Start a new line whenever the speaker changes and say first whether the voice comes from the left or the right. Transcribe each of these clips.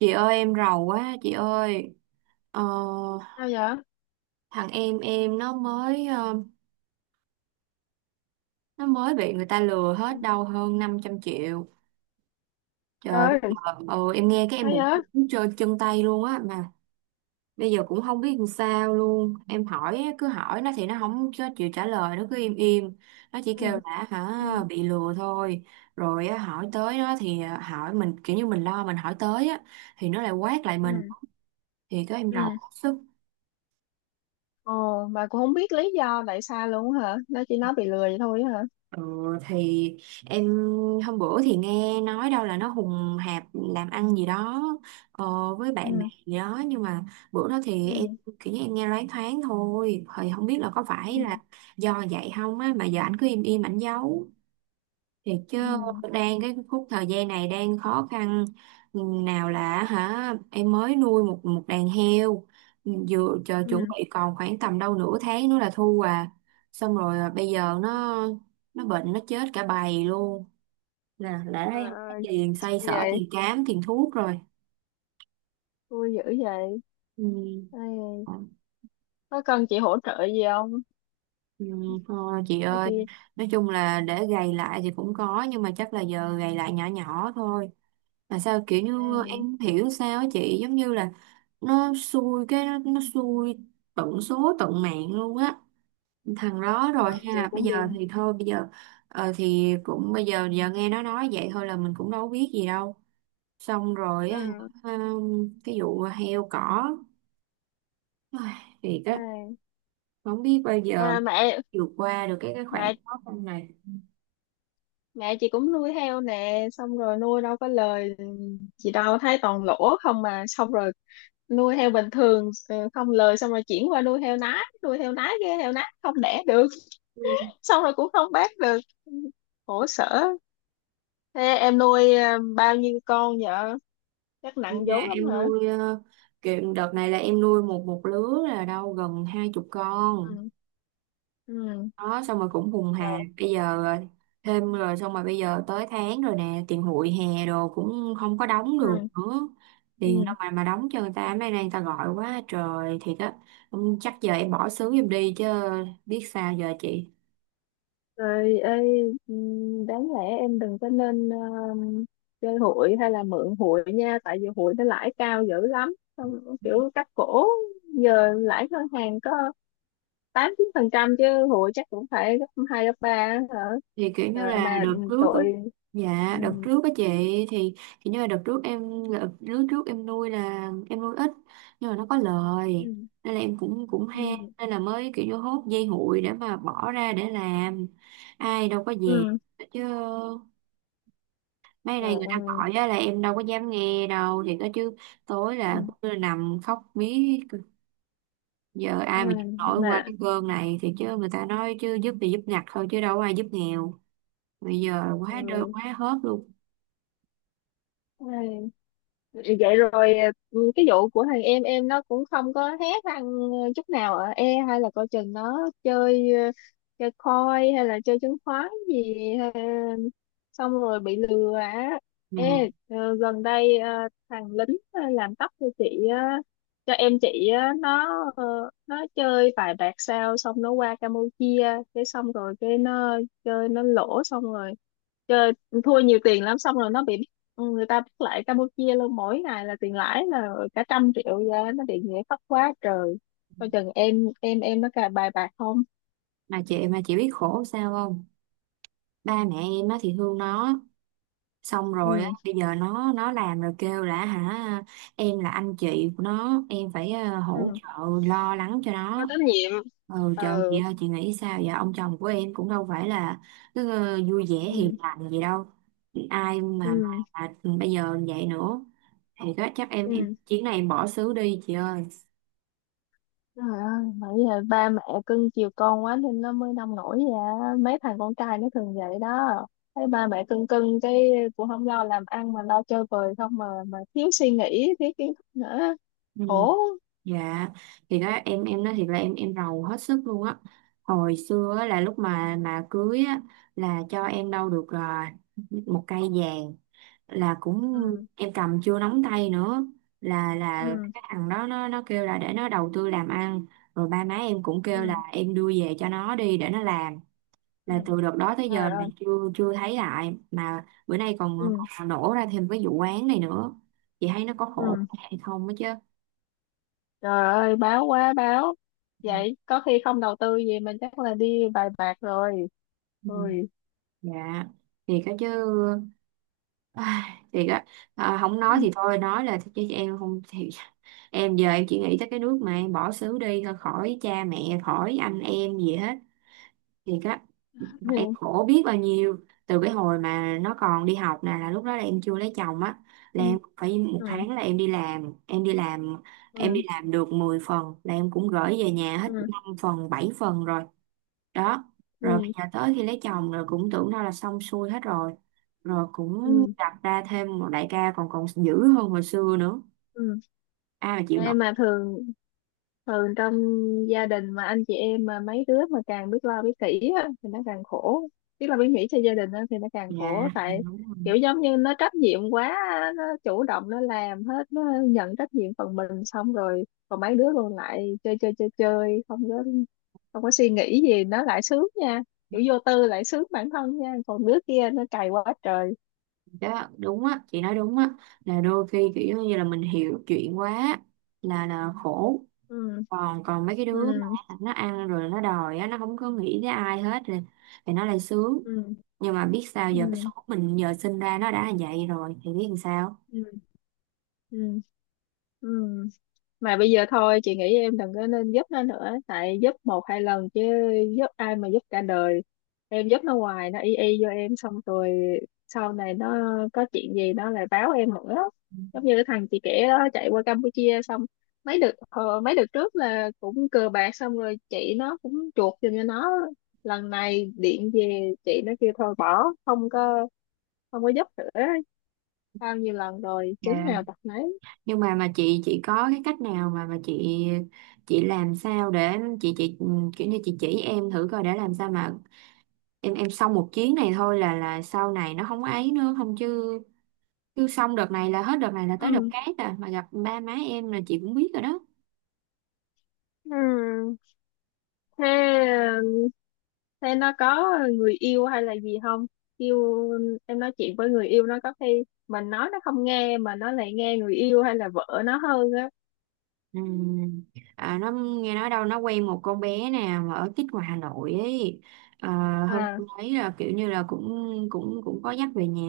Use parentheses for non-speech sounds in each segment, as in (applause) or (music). right: Chị ơi em rầu quá chị ơi, ờ,
left: Sao vậy?
right: thằng em nó mới, nó mới bị người ta lừa
left: Ừ.
right: hết đâu hơn 500 triệu. Trời.
left: Rồi.
right: Em nghe cái em
left: Sao
right: bụng
left: vậy?
right: trơn chân tay luôn á, mà bây giờ cũng không biết làm sao luôn. Em hỏi á, cứ hỏi nó thì nó không có chịu trả lời, nó cứ im im. Nó chỉ
left: Ừ.
right: kêu là
left: Ừ.
right: hả bị lừa thôi. Rồi á, hỏi tới nó thì, hỏi mình kiểu như mình lo mình hỏi tới á thì nó lại quát lại
left: Ừ.
right: mình, thì có em rầu
left: Ừ.
right: bức xúc.
left: Ồ. Bà cũng không biết lý do tại sao luôn hả? Nó chỉ nói bị lừa vậy thôi hả?
right: Ờ, thì em hôm bữa thì nghe nói đâu là nó hùng hạp làm ăn gì đó, ờ, với bạn bè
left: Ừ.
right: gì đó, nhưng mà bữa đó thì em
left: Ừ.
right: kiểu như em nghe loáng thoáng thôi, thì không biết là có
left: Ừ.
right: phải là do vậy không á, mà giờ ảnh cứ im im ảnh giấu. Thiệt chứ.
left: Ừ.
right: Đang cái khúc thời gian này đang khó khăn. Ừ, nào là hả em mới nuôi một một đàn heo, ừ, vừa chờ chuẩn
left: Ừ.
right: bị còn khoảng tầm đâu nửa tháng nữa là thu à, xong rồi à, bây giờ nó bệnh nó chết cả bầy luôn nè, đã thấy
left: Trời
right: không có
left: ơi.
right: tiền xoay
left: Như
right: sở
left: vậy.
right: tiền cám tiền thuốc rồi.
left: Vui dữ vậy.
right: Ừ.
left: Ê,
right: Ờ.
left: có cần chị hỗ trợ gì không?
right: Ừ. Thôi chị
left: Ê,
right: ơi,
left: chị.
right: nói chung là để gầy lại thì cũng có nhưng mà chắc là giờ gầy lại nhỏ nhỏ thôi. Mà sao kiểu như em
left: Ừ.
right: không hiểu sao á chị, giống như là nó xui cái nó xui tận số tận mạng luôn á thằng đó, rồi
left: ờ,
right: hay
left: chị
right: là bây
left: cũng
right: giờ
left: bị.
right: thì thôi bây giờ, thì cũng bây giờ giờ nghe nó nói vậy thôi là mình cũng đâu biết gì đâu, xong rồi á,
left: Ừ.
right: cái vụ heo cỏ. Ai, thiệt á.
left: Ê.
right: Không biết bao giờ
left: à, mẹ
right: vượt qua được cái khoảng
left: mẹ
right: khó khăn này.
left: mẹ chị cũng nuôi heo nè, xong rồi nuôi đâu có lời. Chị đâu thấy toàn lỗ không, mà xong rồi nuôi heo bình thường không lời, xong rồi chuyển qua nuôi heo nái, nuôi heo nái cái heo nái không đẻ được,
right: Ừ.
left: xong rồi cũng không bán được. Khổ sở. Thế em nuôi bao nhiêu con vợ? Chắc
right: Nhưng
left: nặng
right: mà
left: vốn lắm
right: em
left: hả?
right: nuôi, kiểu đợt này là em nuôi một một lứa là đâu gần hai chục
left: Ừ.
right: con
left: Ừ.
right: đó, xong rồi cũng vùng
left: Ờ.
right: hà bây giờ, thêm rồi xong rồi bây giờ tới tháng rồi nè, tiền hụi hè đồ cũng không có đóng được
left: Ừ.
right: nữa. Tiền đâu
left: Ừ.
right: mà đóng cho người ta, mấy nay người ta gọi quá trời, thiệt á. Chắc giờ em bỏ xứ giùm đi chứ biết sao giờ chị.
left: Rồi ơi. Ừ, đáng lẽ em đừng có nên chơi hụi hay là mượn hụi nha, tại vì hụi nó lãi cao dữ lắm. Xong kiểu cắt cổ. Giờ lãi ngân hàng có tám chín phần trăm, chứ hụi chắc cũng phải gấp hai gấp ba á hả?
right: Thì kiểu như
left: Rồi
right: là
left: mà,
right: đợt
left: ừ,
right: trước á,
left: tội. Ừ.
right: dạ đợt trước á chị, thì kiểu như là đợt trước em, đợt trước trước em nuôi là em nuôi ít nhưng mà nó có lời,
left: Ừ.
right: nên là em cũng cũng ham
left: Ừ.
right: nên là mới kiểu như hốt dây hụi để mà bỏ ra để làm, ai đâu có dẹp
left: Ừ.
right: chứ. Mấy này
left: Trời
right: người ta
left: ơi.
right: gọi á là em đâu có dám nghe đâu, thì có chứ, tối là
left: Ừ.
right: cứ nằm khóc mí. Giờ
left: À.
right: ai mà chịu nổi qua
left: Mà
right: cái cơn này thì chứ, người ta nói chứ giúp thì giúp ngặt thôi chứ đâu có ai giúp nghèo, bây giờ quá đơ
left: ừ.
right: quá hớt luôn.
left: Ai. Vậy rồi. Ừ, cái vụ của thằng em nó cũng không có hé răng chút nào. Ở e hay là coi chừng nó chơi ờ, chơi coin hay là chơi chứng khoán gì, ờ, xong rồi bị lừa á.
right: Mà
left: Ê, gần đây thằng lính làm tóc cho chị á, cho em chị á, ờ, nó chơi vài bạc sao, xong nó qua Campuchia, cái xong rồi cái nó chơi nó lỗ, xong rồi chơi thua nhiều tiền lắm, xong rồi nó bị người ta bắt lại Campuchia luôn. Mỗi ngày là tiền lãi là cả trăm triệu ra, nó bị nghĩa phát quá trời. Coi chừng em nó cà bài bạc không?
right: mà chị mà Chị biết khổ sao không, ba mẹ em á thì thương nó, xong rồi á
left: Ừ.
right: bây giờ nó làm rồi kêu là hả em là anh chị của nó em phải, hỗ
left: Ừ.
right: trợ lo lắng cho
left: Có
right: nó.
left: trách nhiệm.
right: Ừ trời
left: Ừ.
right: ơi chị nghĩ sao vậy, ông chồng của em cũng đâu phải là cứ, vui vẻ hiền
left: Ừ.
right: lành gì đâu, ai mà,
left: Ừ.
right: bây giờ vậy nữa thì chắc em
left: Ừ.
right: chuyến này em bỏ xứ đi chị ơi.
left: Trời ơi, bởi vì ba mẹ cưng chiều con quá nên nó mới nông nổi vậy á. Mấy thằng con trai nó thường vậy đó, thấy ba mẹ cưng cưng cái cũng không lo làm ăn mà lo chơi bời không, mà mà thiếu suy nghĩ, thiếu kiến thức nữa.
right: Ừ.
left: Khổ.
right: Dạ thì đó em nói thiệt là em rầu hết sức luôn á. Hồi xưa á, là lúc mà cưới á là cho em đâu được, 1 cây vàng là cũng
left: Ừ.
right: em cầm chưa nóng tay nữa, là
left: Ừ.
right: cái thằng đó nó kêu là để nó đầu tư làm ăn, rồi ba má em cũng kêu
left: Ừ.
right: là em đưa về cho nó đi để nó làm,
left: Ừ.
right: là từ đợt đó tới giờ
left: Trời
right: là
left: ơi.
right: chưa chưa thấy lại mà bữa nay còn,
left: Ừ.
right: còn nổ ra thêm cái vụ án này nữa, chị thấy nó có khổ
left: Ừ.
right: hay không á chứ.
left: Trời ơi, báo quá báo. Vậy có khi không đầu tư gì, mình chắc là đi bài bạc rồi.
right: Ừ.
left: Ui.
right: Dạ thiệt á chứ. Ai, thiệt á. À, không nói
left: Ừ.
right: thì thôi nói là chứ em không thì em giờ em chỉ nghĩ tới cái nước mà em bỏ xứ đi thôi, khỏi cha mẹ khỏi anh em gì hết, thiệt á. Em
left: Ừ.
right: khổ biết bao nhiêu. Từ cái hồi mà nó còn đi học nè là lúc đó là em chưa lấy chồng á, là
left: Ừ.
right: em phải một
left: Ừ.
right: tháng là em đi làm em đi làm em đi
left: Ừ.
right: làm được 10 phần là em cũng gửi về nhà hết
left: Ừ.
right: 5 phần 7 phần rồi đó. Rồi bây
left: Ừ.
right: giờ tới khi lấy chồng rồi cũng tưởng đâu là xong xuôi hết rồi, rồi cũng
left: Ừ.
right: đặt ra thêm một đại ca còn còn dữ hơn hồi xưa nữa,
left: Ừ.
right: ai mà chịu nổi.
left: Em mà thường thường trong gia đình, mà anh chị em mà mấy đứa mà càng biết lo biết kỹ á, thì nó càng khổ. Biết lo biết nghĩ cho gia đình á, thì nó càng
right: Dạ.
left: khổ.
right: Dạ,
left: Tại
right: đúng rồi.
left: kiểu giống như nó trách nhiệm quá á, nó chủ động nó làm hết, nó nhận trách nhiệm phần mình, xong rồi còn mấy đứa còn lại chơi chơi chơi chơi, không có không có suy nghĩ gì, nó lại sướng nha. Kiểu vô tư lại sướng bản thân nha, còn đứa kia nó cày quá trời.
right: Đó đúng á, chị nói đúng á, là đôi khi kiểu giống như là mình hiểu chuyện quá là khổ.
left: Ừ.
right: Còn còn mấy cái
left: Ừ.
right: đứa mà nó ăn rồi nó đòi á, nó không có nghĩ tới ai hết rồi thì nó lại sướng.
left: Ừ.
right: Nhưng mà biết sao
left: Ừ.
right: giờ, cái số mình giờ sinh ra nó đã là vậy rồi thì biết làm sao.
left: Ừ. Ừ. Ừ. Mà bây giờ thôi, chị nghĩ em đừng có nên giúp nó nữa, tại giúp một hai lần chứ giúp ai mà giúp cả đời. Em giúp nó hoài nó y y vô em, xong rồi sau này nó có chuyện gì nó lại báo em nữa. Giống như cái thằng chị kể đó, chạy qua Campuchia xong. Mấy đợt mấy đợt trước là cũng cờ bạc, xong rồi chị nó cũng chuộc giùm cho nó. Lần này điện về, chị nó kêu thôi bỏ, không có không có giúp nữa. Bao nhiêu lần rồi, chứng
right: Dạ,
left: nào tật nấy.
right: nhưng mà chị có cái cách nào mà chị làm sao để chị kiểu như chị chỉ em thử coi để làm sao mà em xong một chuyến này thôi là sau này nó không ấy nữa không chứ, cứ xong đợt này là hết đợt này là tới đợt
left: Ừ.
right: khác à, mà gặp ba má em là chị cũng biết rồi đó.
left: Ừ. Thế, thế nó có người yêu hay là gì không? Yêu, em nói chuyện với người yêu nó. Có khi mình nói nó không nghe, mà nó lại nghe người yêu hay là vợ nó hơn á.
right: Ừ. À, nó nghe nói đâu nó quen một con bé nè mà ở tít ngoài Hà Nội ấy, à, hôm
left: À.
right: tôi thấy là kiểu như là cũng cũng cũng có dắt về nhà,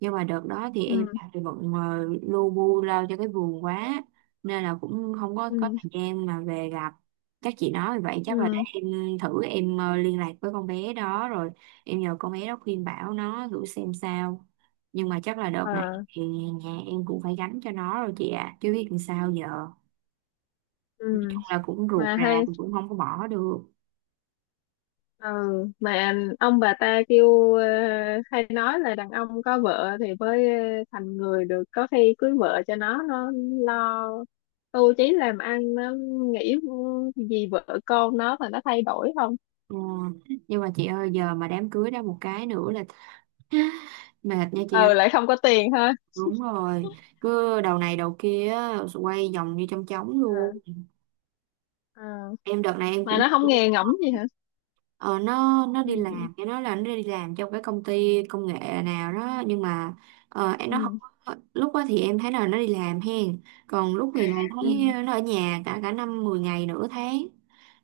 right: nhưng mà đợt đó thì
left: Ừ.
right: em thì bận, lu bu lao cho cái vườn quá nên là cũng không có có
left: Ừ.
right: thời gian mà về gặp. Các chị nói vậy chắc là để
left: Ừ.
right: em thử em, liên lạc với con bé đó rồi em nhờ con bé đó khuyên bảo nó thử xem sao, nhưng mà chắc là đợt này
left: Ờ.
right: thì nhà em cũng phải gánh cho nó rồi chị ạ, à chứ biết làm sao giờ.
left: Ừ.
right: Nói chung là cũng ruột
left: Mà
right: rà
left: hay,
right: cũng cũng không có bỏ được.
left: ừ, mà ông bà ta kêu hay nói là đàn ông có vợ thì mới thành người được. Có khi cưới vợ cho nó lo tu chí làm ăn, nó nghĩ gì vợ con nó mà nó thay đổi không?
right: Ờ, nhưng mà chị ơi giờ mà đám cưới đó một cái nữa là (laughs) mệt nha chị ơi.
left: Ừ, lại không có tiền ha.
right: Đúng rồi, cứ đầu này đầu kia á, quay vòng như trong trống
left: À.
right: luôn.
left: À,
right: Em đợt này em
left: mà
right: cũng,
left: nó không nghe ngẫm gì hả?
right: ờ, nó đi
left: Ừ.
right: làm cái nó là nó đi làm trong cái công ty công nghệ nào đó, nhưng mà em nó không
left: Ừ.
right: lúc đó thì em thấy là nó đi làm hen, còn lúc thì còn thấy
left: Ừ.
right: nó ở nhà cả cả năm 10 ngày nửa tháng.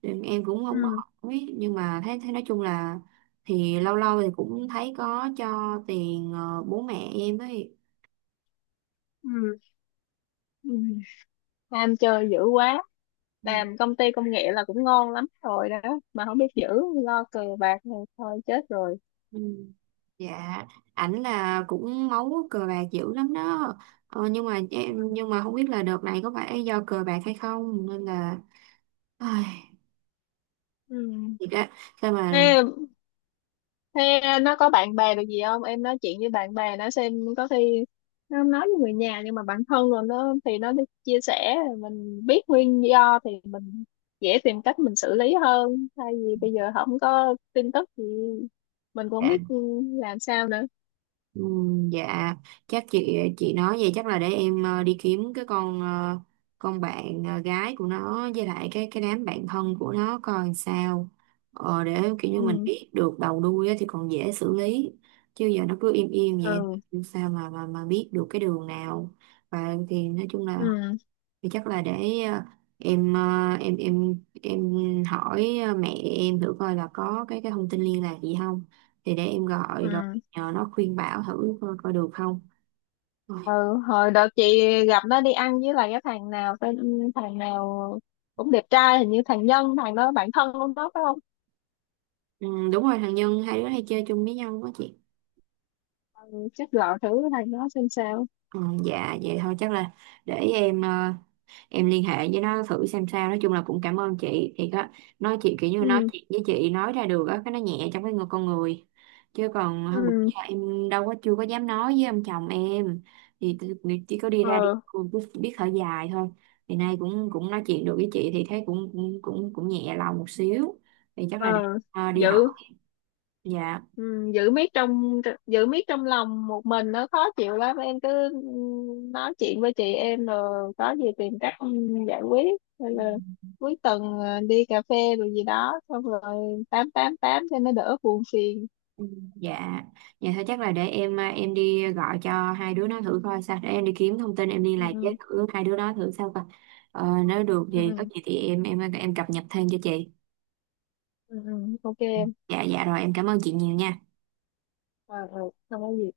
right: Em cũng không có
left: Ừ.
right: hỏi nhưng mà thấy thấy nói chung là thì lâu lâu thì cũng thấy có cho tiền, bố mẹ em ấy.
left: Ừ. Ừ. Nam chơi dữ quá.
right: Ừ.
left: Làm công ty công nghệ là cũng ngon lắm rồi đó, mà không biết giữ, lo cờ bạc này thôi chết rồi.
right: Ừ, dạ. Ảnh là cũng máu cờ bạc dữ lắm đó, nhưng mà em nhưng mà không biết là đợt này có phải do cờ bạc hay không nên là, ai, thiệt á, sao mà.
left: Ừ. Thế nó có bạn bè được gì không? Em nói chuyện với bạn bè nó xem, có khi nó không nói với người nhà, nhưng mà bản thân rồi nó thì nó đi chia sẻ, mình biết nguyên do thì mình dễ tìm cách mình xử lý hơn. Thay vì bây giờ không có tin tức thì mình cũng không
right: Dạ,
left: biết làm sao nữa.
right: ừ, dạ. Chắc chị nói vậy chắc là để em, đi kiếm cái con, con bạn, gái của nó với lại cái đám bạn thân của nó coi sao, để kiểu như mình
left: Ừ.
right: biết được đầu đuôi á thì còn dễ xử lý, chứ giờ nó cứ im im vậy
left: Ừ.
right: sao mà biết được cái đường nào. Và thì nói chung là
left: Ừ.
right: thì chắc là để, em, em hỏi, mẹ em thử coi là có cái thông tin liên lạc gì không, thì để em gọi rồi
left: Ừ.
right: nhờ nó khuyên bảo thử coi, coi được không. Rồi,
left: Ừ. Hồi đợt chị gặp nó đi ăn với lại cái thằng nào tên thằng nào cũng đẹp trai, hình như thằng Nhân, thằng đó bạn thân của nó phải không?
right: ừ, đúng rồi thằng Nhân, hai đứa hay chơi chung với nhau quá chị.
left: Ừ, chắc gọi thử thằng đó xem sao.
right: Ừ, dạ vậy thôi chắc là để em, em liên hệ với nó thử xem sao. Nói chung là cũng cảm ơn chị, thì có nói chị kiểu như nói
left: Ừ.
right: chuyện với chị nói ra được á cái nó nhẹ trong cái người con người, chứ còn hôm bữa
left: Ừ.
right: giờ em đâu có chưa có dám nói với ông chồng em thì nghĩ chỉ có đi ra đi
left: Ờ.
right: cô cứ biết thở dài thôi. Thì nay cũng cũng nói chuyện được với chị thì thấy cũng nhẹ lòng một xíu, thì chắc là đi,
left: Ờ.
right: đi học.
left: Giữ.
right: Dạ.
left: Ừ, giữ miết trong, giữ miết trong lòng một mình nó khó chịu lắm. Em cứ nói chuyện với chị em rồi có gì tìm cách giải quyết, hay là cuối tuần đi cà phê rồi gì đó, xong rồi tám tám tám cho nó đỡ buồn phiền.
right: Ừ. Dạ, dạ thôi chắc là để em à, em đi gọi cho hai đứa nó thử coi sao, để em đi kiếm thông tin em liên lạc với
left: Ừ.
right: thử hai đứa nó thử sao coi. Ờ, nếu được
left: Ừ.
right: thì có
left: Ừ.
right: gì thì em cập nhật thêm cho chị.
left: Ừ. Ừ, ừ, ok
right: Ừ.
left: em.
right: Dạ dạ rồi em cảm ơn chị nhiều nha.
left: Ờ. Ờ. Không có gì.